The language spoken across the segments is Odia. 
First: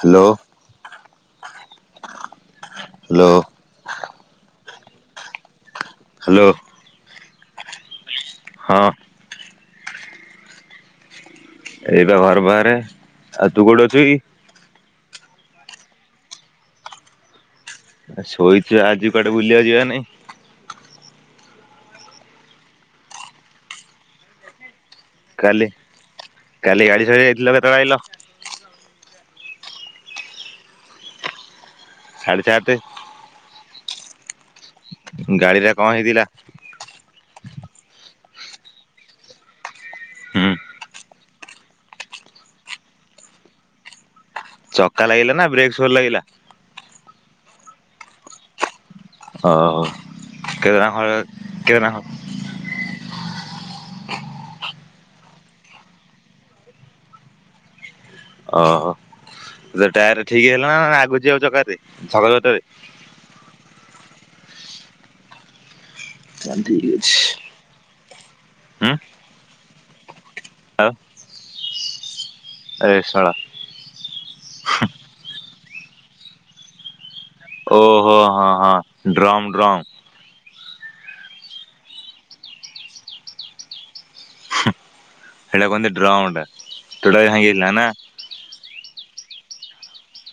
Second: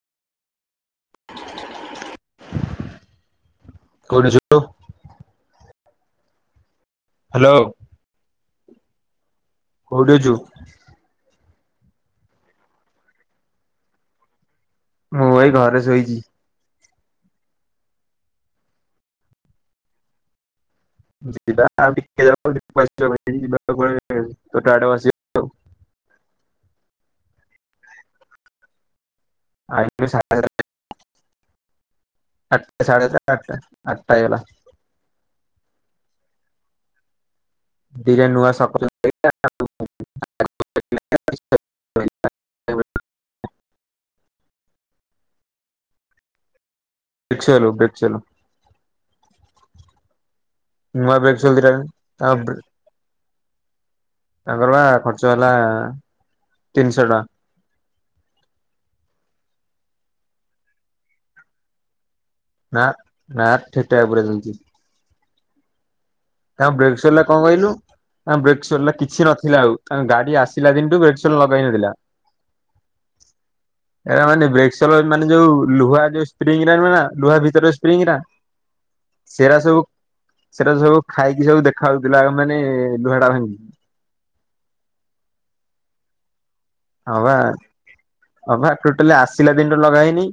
Hello hello. କଉଠିଛୁ। ହ୍ୟାଲୋ। ହ୍ୟାଲୋ। ହଁ। କୋଉଠି ଅଛୁ? ଏଇ ବା ଘର ବାହାରେ ଆଉ ତୁ କୋଉଠି ଅଛୁ କି? ମୁଁ ଭାଇ ଘରେ ଶୋଇଛି। ଆ ଶୋଇଚୁ ଆଜି କୁଆଡେ ବୁଲିବାକୁ ଯିବା ନାଇଁ? ଯିବାିକେ ଯିବା ତୋଟ ଆସିବ [unintelligible] କାଲି କାଲି ଗାଡ଼ି ସାଡ଼ି ଯାଇଥିଲ କେତେବେଳେ ଆଇଲ? [unintelligible] ସାଢେ ସାତେ ଆଠଟା ସା଼ ଚାର ଆଠଟା ଆଠଟା ହେଲା। ଗାଡିରେ କଣ ହେଇଥିଲା? ଧୀରେ ନୂଆ ସପ [unintelligible] [inaudible] ହୁଁ ଚକା ଲାଗିଲା ନା ବ୍ରେକ୍ ସୋର ଲାଗିଲା? ବ୍ରଚଲୁ ବ୍ରେଚଲୁ। ନୂଆ ବ୍ରେକ୍ସୋଲ ଦିଟା [inaudible] ତା ତାଙ୍କର ବା ଖର୍ଚ୍ଚ ହେଲା ତିନିଶହ ଟଙ୍କା। ଓହୋ ସେ ଟାୟାର ଠିକଇ ହେଲା ନା ଆଗୁଛି ଆଉ ଜକରେ [inaudible] ନାଁ ନା [inaudible] ତା ଅଛି ବ୍ରେକ୍ ସରିଲା କଣ କହିଲୁ ବ୍ରେକ୍ ହୁଁ ସରିଲା କିଛି ନଥିଲା ଆଉ ତା ଗାଡି ଆସିଲ ଆସିଲା ଦିନ ଠୁ ବ୍ରେକସୋଲ୍ ଲଗାହେଇନଥିଲା। ରେଶଵଳ। [unintelligible] ଓହୋ ହୋ ହଁ ହଁ ଡ୍ରମ୍ ଡ୍ରମ୍। ସେଇଟା ସବୁ ଖାଇକି ସବୁ ଦେଖା ହାଉଉଥିଲା ମାନେ ଲୁହେଡା ଭାଙ୍ଗି। ସେଟା କୁ କହନ୍ତି ଡ୍ରମ୍ ଟା। ହଁ ପା। ଅନା। ହଁ ବା ଟୋଟାଲି ଆସିଲା ଦିନ ଠୁ ଲଗା ହେଇନି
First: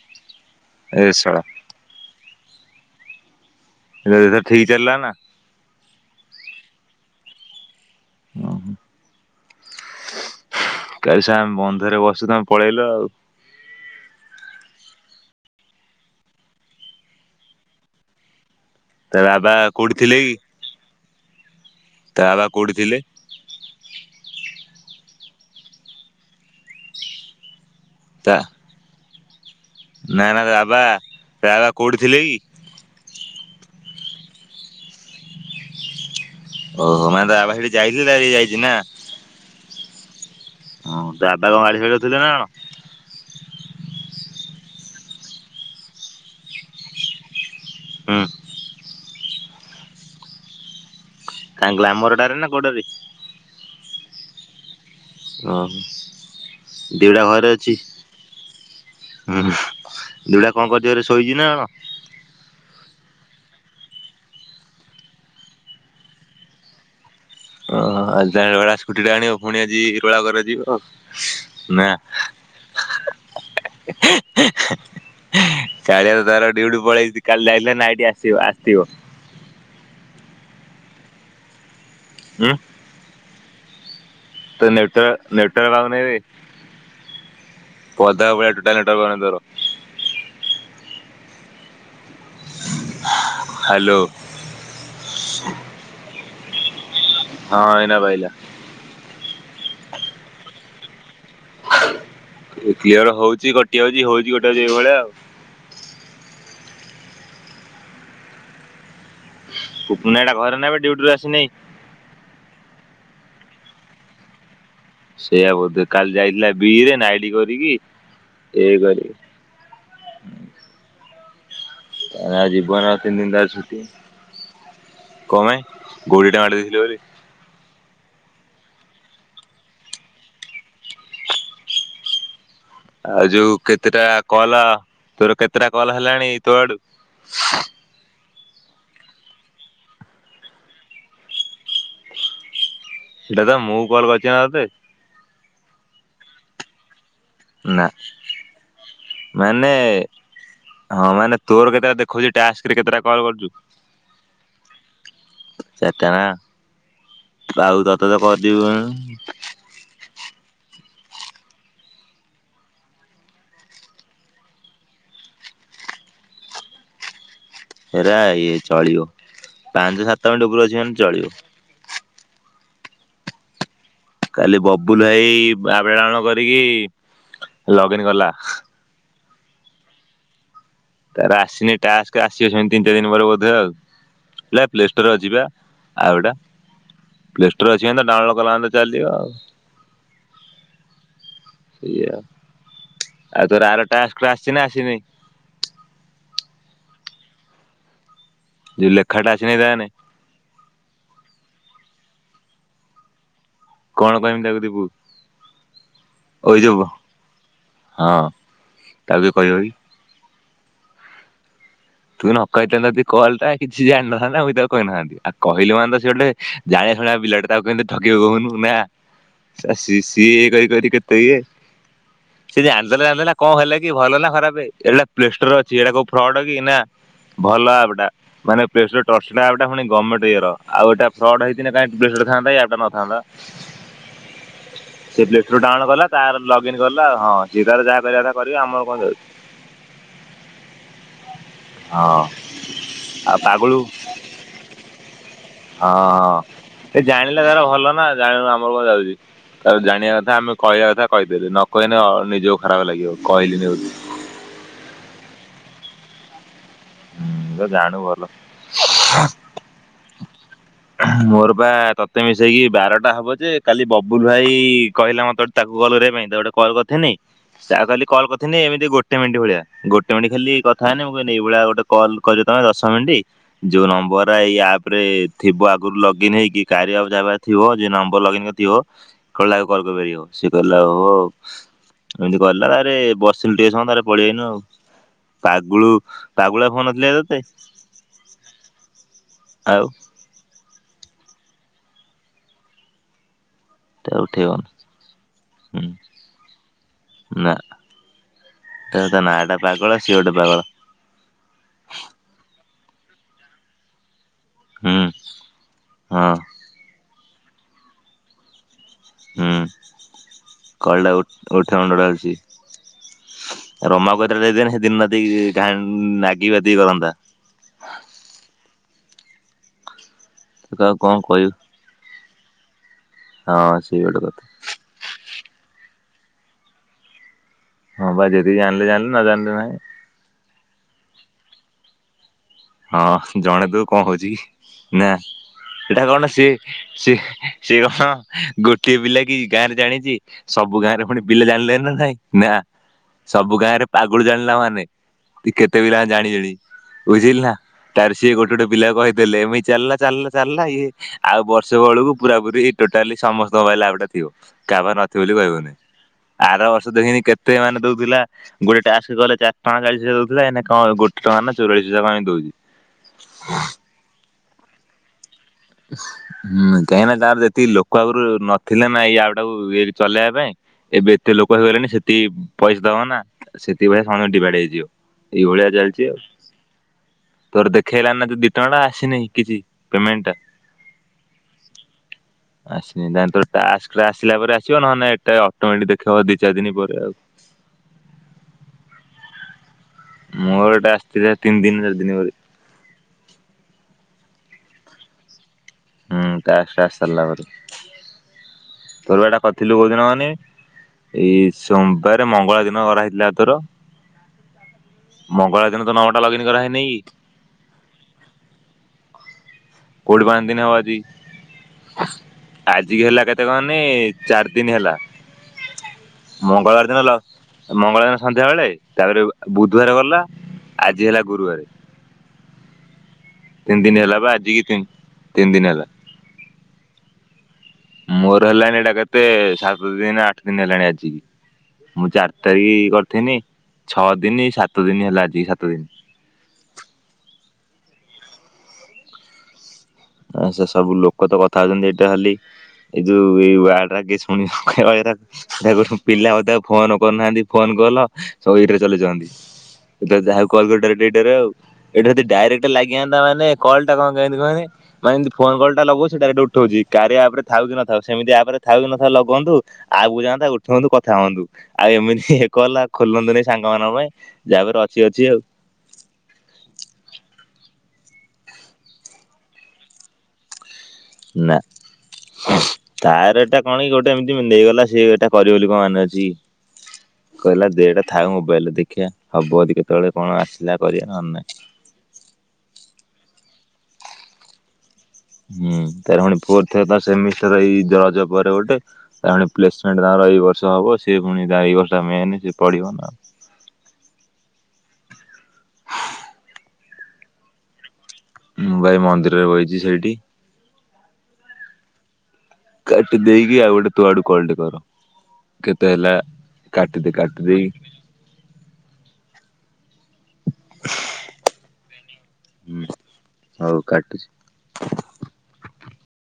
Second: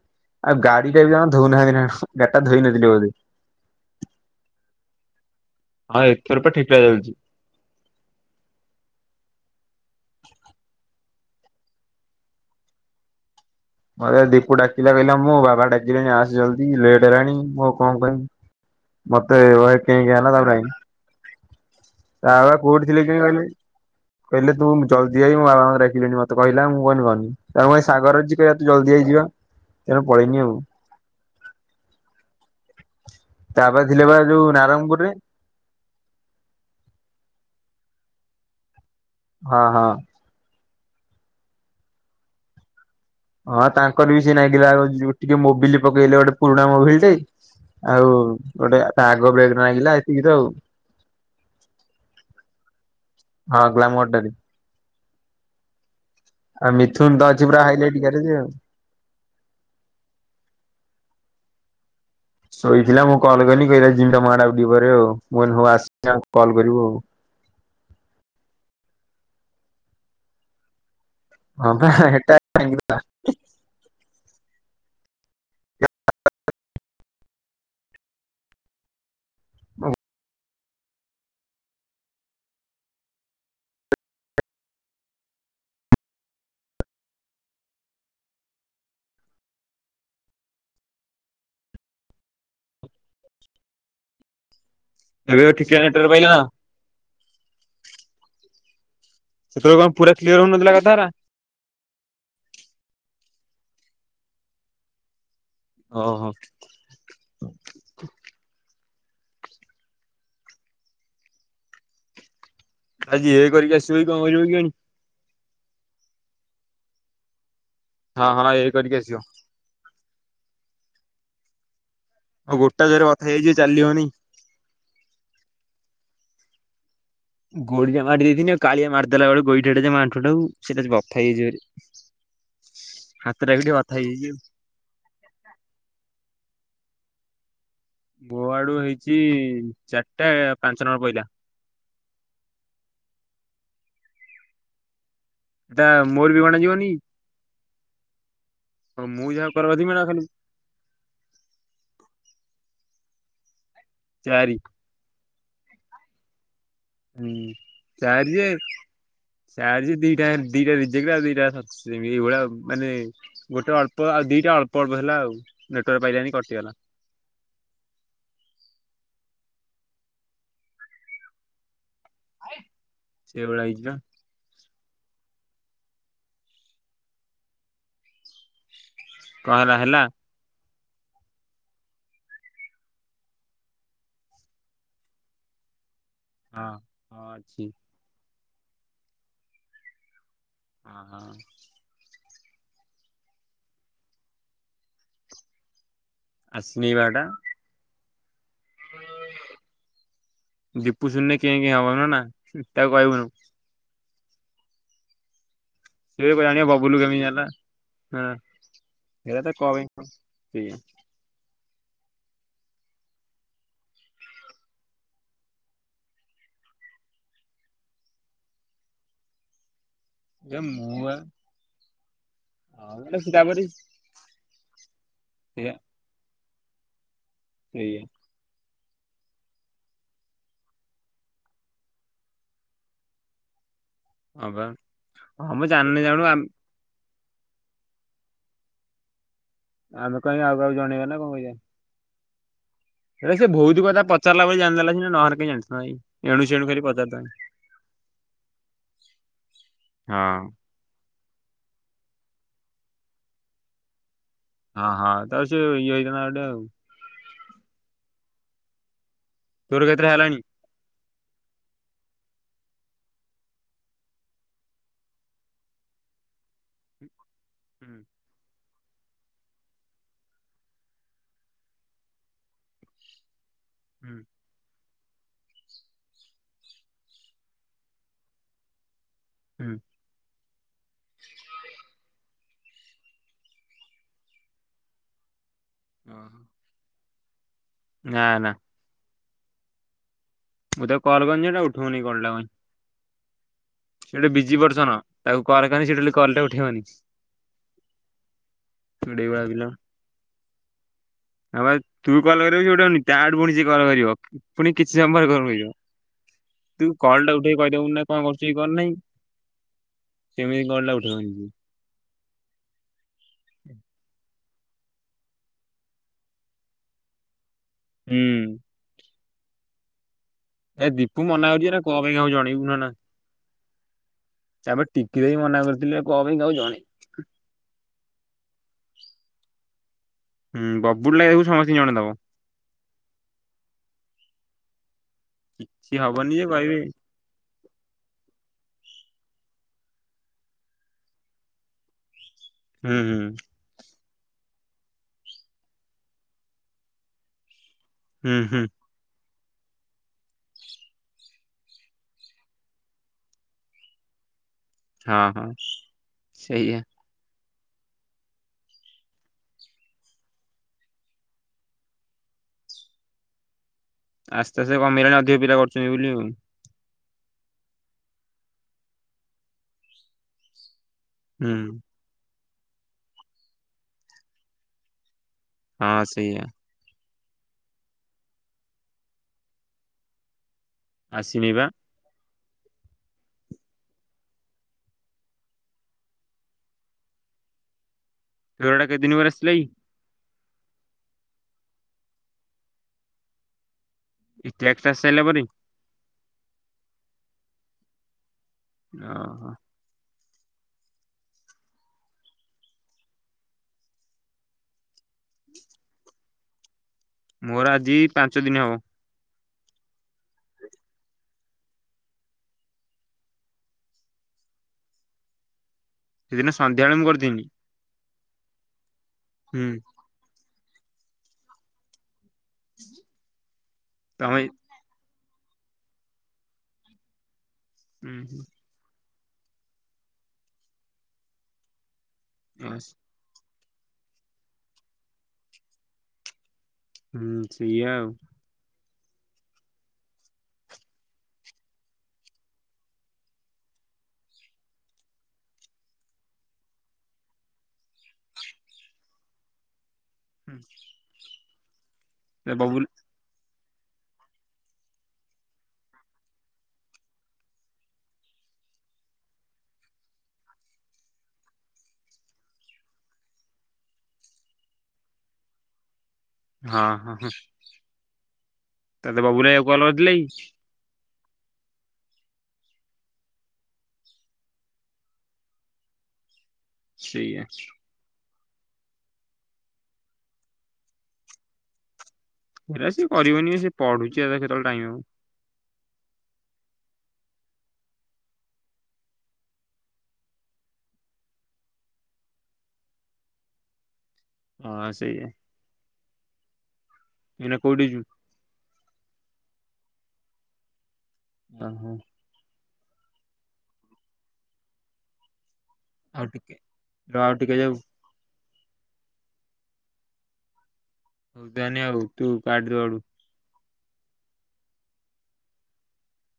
ଆଉ ଗାଡି ଟା ଏ ବି କଣ ଶଳା ଧଉନାହାନ୍ତି ନା କଣ। ଗଟା ଧୋଇଇ ନଥିଲଥିଲେ ବୋଧେ। [unintelligible] ଠିକ ଚାଲିଲା ନା? ହଁ ଏଥର ପ ଠିକ୍ ଠାକ୍ ଚାଲିଛି। ଓଁ ହୋ। କାଲି ଶା ଆମେ ବନ୍ଧରେ ବସୁ ତମେ ପଳେଇଲ ଆଉ। ମତେ ଦୀପ ଡାକିଲା କହିଲ ମୁଁ ବାବା ଡାକିଲେଣି ଆସେ ଜଲ୍ଦି ଲେଟ୍ ହେଲାଣି ମୁଁ ଆଉ କଣ କହିବି? ତା ମତେ ବାବା ବହେ କୋଉଠି କେଁ ଥିଲେ କେଁ କି? ହେଲା ତାପରେ ଆଇଲି। ତା ବାବା କଉଠି ଥିଲେ କି କହିଲେ? କହିଲେ ତୁ ଜଲଦି ଆଇ ମୋ ବାବାଙ୍କ ରହିଲେଣି ମତେ କିହିଲା ମୁଁ ତା [unintelligible] ଜଲ୍ଦି ଆଇ ଯିବା। ତେଣୁ ନା ପଳେଇନି ନା ଆଉ। ରାବା ତା ବାବା କୋଉଠି ଥିଲେ କି? ତା ବାବା ଥିଲେ ବା ଯୋଉ ନାରଣପୁର ରେ। ଓହୋ ମାନେ ତା ବାବା ସେଠି ଯାଇକି [unintelligible] ଯାଇଛି ନା। ହଁ ହଁ। [unintelligible] ଥିଲେ ନା କଣ? ହଁ ତାଙ୍କର ବି ସେଇ ନାଗିଲା ଟିକେ ମୋବିଲି ପକେଇଲେ ଗୋଟେ ପୁରୁଣା ମୋବିଲ ଟେଇ। ଆଉ ହୁଁ ଗୋଟେ ତା ଆଗ ବ୍ଲେଡ୍ ଭାଙ୍ଗିଲା ଏତିକି ତ ଆଉ। କାଇଁ ଗ୍ଲାମରଟାରେ ନା ଗୋଡରେ? ହଁ ଗ୍ଲାମର ଟାରେ। ଓ ହଁ। ଆଉ ମିଥୁନ ତ ଅଛି ପୁରା ହାଇଲାଇଟ୍ [unintelligible] ହୁଁ ଦୁଡଆ କଣ କରଛ ଘରେ ଶୋଇଛି ନା କଣ? ଶୋଇଥିଲା ମୁଁ କଲ୍ କଲି କହିଲା ଜିମି ତମ ଆଡ଼େ ଆଉ ଟିକେ ପରେ ଆଉ ମୁ କହିଲି ହଉ ଆସ ଆ କଲ୍ କରିବୁ ଆଉ। [unintelligible] ହଁ ନା। ବା ହେଟା [unintelligible] [inaudible] କାଳିଆ ତ ତାର ଡିଉଟି ପଳେଇଛି କାଲି ଯାଇଥିଲେ ନାଇଟି ଆସିବ ଆସିଥିବ। ହୁଁ। ତୋ ନେଟୱର୍କ ନେଟୱର୍କ ପାଉନେଇ ବେ। ପଦା କୁ ପଳେଆ ଟୋଟାଲ ନେଟୱର୍କ ପାଉନି ତୋର। ହ୍ୟାଲୋ। ଏବେ ଠିକେ ନେଟୱର୍କ ପାଇଲା। ହଁ ଏଇନା ପା। ସେତବେଳୁ କଣ ପୁରା କ୍ଲିୟର ହଉନଥିଲା କଥା ରା? କ୍ଲିୟର ହଉଛି କଟିଆଉଛି ହଉଛି କଟିଆଉଛି ଏଇଭଳିଆ ଆଉ। ଓ ହୋ। ସୂପୁନି ଭାଇ ଟା ଘରେ ନା ବେ ଦିଉଟିରୁ ଆସିନେଇଁ। ଆଜି ଏ କରିକି ଆସିବ କି କଣ କରିବ କେଜାଣି? ସେଇଆ ବୋଧେ କାଲି ଯାଇଥିଲା ବିରେ ନାଇଡି କରିକି ହଁ ହଁ ଏ କରିକି ଆସିବ। ଆଉ ଗୋଟା ଜୀବନର ଜୋରେ ତିନି କଥା ଦିନ ତାର ହେଇଯାଇଛି ଛୁଟି ଚାଲି ହଉନି। [unintelligible] ଗୋଡ଼ି ଟା ମାଡ଼ି ଦେଇଥିଲି ଆଉ କାଳିଆ ମାରିଦେଲା ବେଳେ ଗୋଇଠାଟେ ମୋ ଆଣ୍ଠୁ ତାକୁ ସେଇଟା ବଥା ହେଇଯାଇଛି ଯୋରେ। ଆଉ ଯୋଉ କେତେଟା ହେଇଯାଇଛି ଆଉ। କଲ ତୋର କେତେଟା କଲ ହେଲାଣି ତୋ ଆଡୁ? ବୋ ଆଡୁ ହେଇଛି ଚାରଟା ପାଞ୍ଚ ନମ୍ବର ପଇଲା। ସେଟା ତ ମୁଁ କଲ କରିଛି ନା ତତେ। ଏଟା ମୋର ବି ଗଣା ଯିବନି। ନା କି ମୁଁ ଯାହା କର ମାନେ ଅଧିକ ନା ଖାଲି ହଁ ମାନେ ତୋର କେତେଟା ଦେଖଉଛି ଟାସ୍କରେ କେତେଟା କଲ କରିଛୁ? ଚାରି। ଚାରିଟା ନା ହୁଁ। ଆଉ ତତେ ତ କରିଦେବି ମୁଁ ଚାରିଯେ ଦିଟା ରିଜେକ୍ଟ ଆଉ ଦିଟା [unintelligible] ଏଇଭଳିଆ ମାନେ ଗୋଟେ ଅଳ୍ପ ଆଉ ଦିଟା ଅଳ୍ପ ଅଳ୍ ହେଲା ଆଉ ନେଟୱାର୍କ୍ ପାଇଲଣି କଟିଗଲା। ହେରା ଇଏ ଚଳିବ ପାଞ୍ଚ ସାତ ମିଣ୍ଟ ଉପରୁକୁ ଅଛି ମାନେ ଚଳିବ। ସେ ଭଳିଆ ହେଇଛି ନା। କାଲି ବବୁଲ ଭାଇ [unintelligible] କରିକି ଲଗ ଇନ କଲା। କଣ ହେଲା ହେଲା? ତାର ଆସିନି ଟାସ୍କ ଆସିବ ସେମତି ତିନ ଚାରି ଦିନ ପରେ ବୋଧେ ଆଉ। ପ୍ଲେ ପ୍ଲେ ଷ୍ଟୋରରେ ଅଛି ବା ଆଉ ଗୋ। ହଁ ହଁ ପ୍ଲେ ଷ୍ଟୋରରେ ଅଛି ମାନେ ଡାଉନଲୋଡ କଲା ମାନେ ଚାଲିବ ଆଉ। ଅ ହଁ। ସେଇଆ ଆଉ ଆଉ ତୋର ଆର ଟାସ୍କରୁ ଆସିଛି ନା ଆସିିନି? ଆସିନି ବା ଏଇଟା। ଯୋଉ ଲେଖାଟା ଆସିନେଇ ତାମାନେ! ଦୀପୁ ଶୁଣିଲେ କେଁ କେଁ ହବ ନନା ହୁଁ ତାକୁ କହିବୁନୁ। କଣ କହବିନି ତାକୁ ଦିିପୁକୁ? ସିଏ କୁଆଡେ ଜାଣିବ ବବୁଲୁ କେମେତି ହଁ ଜାଣିଲା ହୁଁ ତାକୁ ଟିକେ ସିଏ ତ କହିବ କଣ ପାଇଁ କି ସିଏ ତୁ ନ କହିଥାନ୍ତୁ ଯଦି କଲଟା କିଛି ଜାଣିିନଥାଆନ୍ତା ମୁଁ ବି ତାକୁ କହିନଥାଆନ୍ତି ଆଉ କହିଲୁ ମାନେ ତ ସିଏ ଗୋଟେ ଜାଣିବା ଶୁଣିବା ପିଲାଟା ତାକୁ କେମତି ଠକିବି କହୁନୁ ନା ଶଳା ସିସ ସିଏ ଇଏ ଏ କରି କରିି ମୁଁ ବା କେତେ ଇଏ। ସେ ହଁ ଜାଣିଦେଲା ଗୋଟେ ଜାଣିଦେଲା କଣ ତାପରେ ହେଲା କି ଭଲ ନା ଖରାପେ ଏଇଟା ପ୍ଲେ ଷ୍ଟୋର ସେଇଆ ଅଛି ଇଟା କୋଉ ଫ୍ରଡ କି ନା। ଭଲ ସେଇଆ ଆପଟା। ମାନେ ପ୍ଲେ ଷ୍ଟୋର ଟ୍ରଷ୍ଟଟେଡ୍ ଆପଟା ଫୁଣି ଗମେଣ୍ଟ ଇଏ ର ଆଉ ଏଟା ଫ୍ରଡ ହେଇଥିନେ କାଇଁ ପ୍ଲେ ଷ୍ଟୋରରେ ଥାଆନ୍ତା ଏଇ ଆପ ଟା ନଥାନ୍ତା। ହଁ ବା ସେ ପ୍ଲେ ହଁ ଷ୍ଟୋରରୁ ମୁଁ ଡାଉନଲୋଡ ଜାଣିନି କଲା ଜାଣୁ ଆମ ତାର ଲକ୍ ଇନ୍ କଲା ଆଉ ହଁ ସିଏ ତାର ଯାହା କରିଆ କଥା କରିବେ ଆମର କଣ ଯାଉଛି। ଆମେ କାଇଁ ଆଉ କାହାକୁ ଜଣେଇବା ନା କରିବା। ହଁ। ଏଟା ଆଉ ସେ ପାଗୁଳୁ ଭଉତୁ କଥା ପଚାରିଲା ବୋଲି ଜାଣିଦେଲା ସିନା ନହେଲେ କାଇଁ ଜାଣିଥାନ୍ତା ହଁ କି ଏଣୁ ସେଣୁ ଖାଲି ସିଏ ପଚାରୁଥାନ୍ତି। ଜାଣିଲେ ତାର ଭଲ ନା ଆଉ। ଜାଣୁ ଆମର କଣଯାଉଛି ଆଉ ଜାଣିବା କଥା ହଁ ଆମେ କହିବା କଥା କହିଦେଲି ନ କହିନେ ହଁ ନିଜକୁ ଖରାପ ଲାଗିବ କହିଲିିନି ବୋଲି। ହଁ ହଁ ତ ସିଏ ଇଏ ହେଇଥିନା ଗୋଟେ ଆଉ। ହୁଁ ତ ଜାଣୁ ଭଲ। ତୋର କେତେଟା ହେଲାଣି? ହ ମୋର ବା ତତେ ମିଶେଇକି ବାରଟା ହବ ଯେ କାଲି ବବୁଲୁ ଭାଇ କହିଲା ମତେ ତାକୁ କଲ କରିବା ପାଇଁ ତାକୁ ଗୋଟେ କଲ କରିଥିନି ସେଆକୁ ହୁଁ କାଲି କଲ କରିଥିନି ଏମିତି ଗୋଟେ ମିଣ୍ଟ ଭଳିଆ ଗୋଟେ ମିଣ୍ଟ ଖାଲି କଥା ହେନି ମୁଁ କହିନି ଏଇ ଭଳିଆ ଗୋଟେ କଲ୍ କରିବ ତମେ ଦଶ ମିନିଟ୍ ଯୋଉ ହୁଁ ନମ୍ବର ଏଇ ଆପ୍ ତାପରେ ଥିବ ଆଗରୁ ଲଗଇନ ହେଇକି କାର୍ୟା ଆଉ ଯାହା ପାଖରେ ଥିବ ଯିଏ ନମ୍ବର ଲଗଇନ୍ କରିଥିବ କଲା ଆଉ ହୁଁ କଲ କରିପାରିବ ସିଏ କହିଲା ଓ ଏମିତି କଇଲା ତାପରେ ବସିଲୁ ଟିକେ ସମୟ ତାରେ ପଳେଇଆଇନୁ ଆଉ। ପାଗୁଳୁ ପାଗୁଳା ଫୋନ କରିଥିଲା ତତେ? ନାଁ ନା। ଆଉ ମୁଁ ତାକୁ କଲ କରିଥିନି ସିଏ ଉଠଉନି କଲଟା କାଇଁ? ତାକୁ ସିଏ ଟେ ବିଜି ଉଠେଇବନି ପର୍ସନ ତାକୁ କଲ୍ ହୁଁ କଲେ ସିଏ ଟୋଟାଲି କଲଟା ଉଠେଇବନି। ତ ହେ ଗୋଟେ ତା ନା ଏଇଭଳିଆ ଟା ପିଲା। ପାଗଳ ସିଏ ଗୋଟେ ପାଗଳ। ହଁ ଭାଇ ତୁ କଲ କରିବୁ ସିଏ ଉଠଉନି ତା ଆଡୁ ପୁଣି ସିଏ କଲ କରିବ। ପୁଣି କିଛି ହୁଁ ସମୟ ପରେ କଲ୍ କରିବ, ହଁ ତୁ କଲଟା ଉଠେଇକି କହିଦେବୁନି ନାଁ କଣ କରୁଚୁ କି କଣ ନାହିଁ। ହୁଁ କେମିତି କଲ୍ ଟା ଉଠେଇ [unintelligible] [unintelligible] ରମାବତ ତାକୁ ଦେଇଦେନେ ସେ ଦିନ ରାତି ଗାନ୍ ନାଗିପାତିକି କରନ୍ତା। ହୁଁ। ତୁ ଏ କାହାକୁ କଣ ଦୀପୁ କହିବୁ ମନା କରିଛି। ଏରା କଣ ପାଇଁ କାହାକୁ ଜଣେଇବୁ ନା। ହଁ ସେଇ ଗୋଟେ କଥା। ଏବେ ଟିକି ଦେଇ ମନା କରିଥିଲେ। କଣ ପାଇଁ କାହାକୁ ଜଣେ ହଁ ବା ଯଦି ଜାଣିଲେ ଜାଣିଲେ ନ ଜାଣିଲେ ନାହିଁ। ହୁଁ ବବୁଲୁ ନା ବି ମୁଁ ଶୁଣୁଛି ଜଣେଇ ଦବ। ହଁ ଜଣେଇ ଦଉ କଣ ହଉଛି କି? ନା ସିଏ ଏଟା କଣ ହବନି ଯେ ସିଏ କହିବେ ସେଏ ସିଏ କଣ ଗୋଟିଏ ପିଲା କି ଗାଁ ରେ ଜାଣିଛି। ସବୁ ଗାଁ ରେ ପୁଣି ପିଲା ଜାଣିଲେ ନା ନାଇଁ ନା। ହୁଁ ହୁଁ ସବୁ ଗାଁ ରେ ପାଗୁଳି ଜାଣିଲା ମାନେ କେତେ ବିିଲା ଜାଣି ଜାଣି ବୁଝିଲି ନା। ତାର ସିଏ ହୁଁ ଗୋଟେ ହୁଁ ଗୋଟ ପିଲା କହିଦେଲେ ଏମିତି ଚାଲିଲା। ଚାଲିଲା ଚାଲିଲା ଇଏ ଆଉ ବର୍ଷ ବେଳକୁ ପୁରା ପୁରି ଟୋଟାଲି ସମସ୍ତଙ୍କ ପାଇଁ ଲାଭଟା ଥିବ କାବାର ହଁ ନଥିବ ବୋଲି ହଁ କହିବୁନି। ଆର ସେଇଆ। ବର୍ଷ ଦେଖିନି କେତେ ମାନେ ଦଉଥିଲା। ଗୋଟେ ଟ୍ୟାକ୍ସ ଗଲେ ଚାର ଟଙ୍କା ଚାଳିଶ ପଇସା ଦଉଥିଲା। ଏଇନା କଣ ଗୋଟେ ଟଙ୍କା ନା ଚଉରାଳିଶ ପଇସା ଏମିତି ଦଉଛି। ହ। ଆସ୍ତେ ଆସ୍ତେ କମେଇଲାଣି ଅଧିକ ପିଲା କରୁଛନ୍ତି ବୁଲି। ହୁଁ କାହିଁକି ନା ତାର ଯେତିକି ଲୋକ ଆଗରୁ ନଥିଲେ ନା ଏଇ ଆପଟାକୁ ଇ ଚଲେଇବା ପାଇଁ। ଏବେ ଏତେ ଲୋକ ହୁଁ ହେଇଗଲେଣି ସେତିି ପଇସା ଦବ ନା। ସେତିି ଭଳିଆ ସମଙ୍କୁ ଡିିବାଇଡି ହେଇଯିବ। ଏଇ ଭଳିଆ ହଁ ଚାଲିଛି ଆଉ। ସେଇଆ ତୋର ଦେଖେଇଲାନା ଯୋଉ ଦି ଟଙ୍କା ଆସିନି କିଛି ପେମେଣ୍ଟା। ଆସିନି ବା। [inaudible] ଆସିନି ତାହାନେ ତୋ ଟାକ୍ସ ରା ଆସିଲା ପରେ ଆସିବ। ନହଁ ନେ ଏଇଟା ଅଟୋମେଟିକ ଦେଖେଇବ ଦି ଚାରି ଦିନ ପରେ ଆଉ। ତୋର ଏଟା କେତେ ଦିନି ପରେ ଆସିଲା କି। ମୋର ଏଟା ଆସିଥିଲା ତିନି ଦିନ ଚାରି ଦିନ ପରେ। ଏଇ ଟ୍ୟାକ୍ସ ଆସ ସାଇଲେ ପରେ। ହୁଁ ଟ୍ୟାସ୍ ଟାସ୍ ସରିଲା ପରେ। ତୋର ଏଟା ଓହୋ କରିଥିଲୁ କୋଉ ଦିନ କାହନି। ଏଇ ସୋମବାର ମଙ୍ଗଳା ଦିନ କରା ହେଇଥିଲା ତୋର। ମଙ୍ଗଳଳା ଦିନ ତ ନମ୍ବର ଟା ଲଗଇନ କରା ହେଇନି କି। ମୋର ଆଜି ପାଞ୍ଚ ଦିନ ହବ। କଉଠି ପାଞ୍ଚ ଦିନ ହବ ଆଜି। ଆଜିିକି ହେଲା କେତେ କଣନି ଚାରି ଦିନ ହେଲା। ସେଦିନ ମଙ୍ଗଳ ବାର ସନ୍ଧ୍ୟାବେଳେ ମୁଁ ଦିନଲ କରିଥିଲି ମଙ୍ଗଳବାର ସନ୍ଧ୍ୟା ବେଳେ ତାପରେ ହୁଁ ବୁଧବାର ଗଲା। ଆଜି ହେଲା ଗୁରୁବାରେ। ତିନି ଦିନ ହେଲା ବା ତମେ ଆଜିିକି ତି ତିନି ଦିନ ହେଲା। ହୁଁ ମୋର ହେଲାଣି ଏଟା କେତେ ସାତ ଦିନ ଆଠ ଦିନ ହେଲାଣି ଆଜିକି। ମୁଁ ଚାରି ତାରିଖ କରିଥିନି। ଛଅ ଦିନ ସାତ ଦିନ ହେଲା ଆଜିକି ସାତ ଦିନି। ହୁଁ ସେଇଆ ଆଉ। ଆ ସେ ସବୁ ଲୋକ ତ କଥା ହଉଛନ୍ତି। ଏଇଟା ଖାଲି ଏଇ ଯୋଉ ଏଇ ୱାର୍ଡ ରାଗେ ଶୁଣିବ ଏରାକୁ। ତାକୁ ପିଲା ହ ତା ଫୋନ କରୁନାହାନ୍ତି। ଫୋନ କଲ ସବୁ ଏଇଥିରେ ଚଲେଇଛନ୍ତି। ଯାହା ହୁଁ କଲଟ ଆଉ ଏଇଟା ଯଦି ଡାଇରେକକ୍ଟ ଏଇଟାରେ ଆଉ। ଏଇଟାରେ ଯଦି ଡାଇରେକ୍ଟ ବବୁଲ ଲାଗିଯାନ୍ତା ମାନେ କଲ୍ ଟା କଣ କହନ୍ତି କହନି। ମାନେ ମିତି ଫୋନ କଲଟା ଲଗବ ସେ ଡାଇରେକ୍ଟ ଉଠାଉଛି। କାରିଆ ଆପ ଥାଉ କି ନଥାଉ ସେମିତି ଆପ ଥା କି ନଥାଉ ଲଗନ୍ତୁ। ଆଗକୁ ଯାଆନ୍ତା ଉଠନ୍ତୁ କଥା ହୁଅନ୍ତୁ। ଆଉ ଏମିତି ଇ କଲା ଖୋଲନ୍ତୁ ନାଇ ସାଙ୍ଗ ମାନଙ୍କ ପାଇଁ। ଯାହାକରେ ଅଛି ଅଛି ଆଉ। ହଁ ହଁ ହ ତତେ ବବୁଲୁ ଭାଇ ଆଉ କଲ କରିଥିଲେ କି? ନା। ତାର ଏଟା କଣ କି ଗୋଟେ ଏମିତି ନେଇଗଲା। ସିଏ ଏଇଟା କରିବ ବୋଲି କଣ ମାନେ ଅଛି ସେଇଆ କି। କହିଲା ଦିଟା ଥାଉ ମୋବାଇଲରେ ଦେଖିବା। ହବ ଯଦି କେତେବେଳେ କଣ ଆସିଲା କରିବା ନହଲେ ନାଇଁ। ହେରା ସିଏ କରିବନି ସେ ପଢୁଛି। କେତେବେଳେ ଟାଇମ୍ ହବ। ହୁଁ ତାର ପୁଣି ପୁଅ ଥ ତ ସେ ମିଶର ଏଇଜ ପରେ ଗୋଟେ। ତା ପୁଣି ପ୍ଲେସମେଣ୍ଟ ତାଙ୍କର ଏଇ ବର୍ଷ ହବ ସେ ପୁଣି ଏଇ ବର୍ଷଟା ମିେନି ସେ ପଢିବନା ଆଉ। ହଁ ସେୟା। ଏଇନା କଉଠି ଯୁ ମୁଁ ଭାଇ ମନ୍ଦିରରେ ବହିଚି ସେଇଠି। ଓ ହୋ। କାଟି ଦେଇକି ଆଉ ଗୋଟେ ତ ଆଡୁ କଲଟେ କର। କେତେ ହେଲା ଆଉ ଟିକେ କାଟଦେ ର ଆଉ କାଟି ଟିକେ ଦେଇ ଯାଉ ହଉ ତାହେଲେ ହଉ ତୁ କାଟ ତୋ ହୁଁ ଆଡୁ। ହଉ କାଟୁଛି।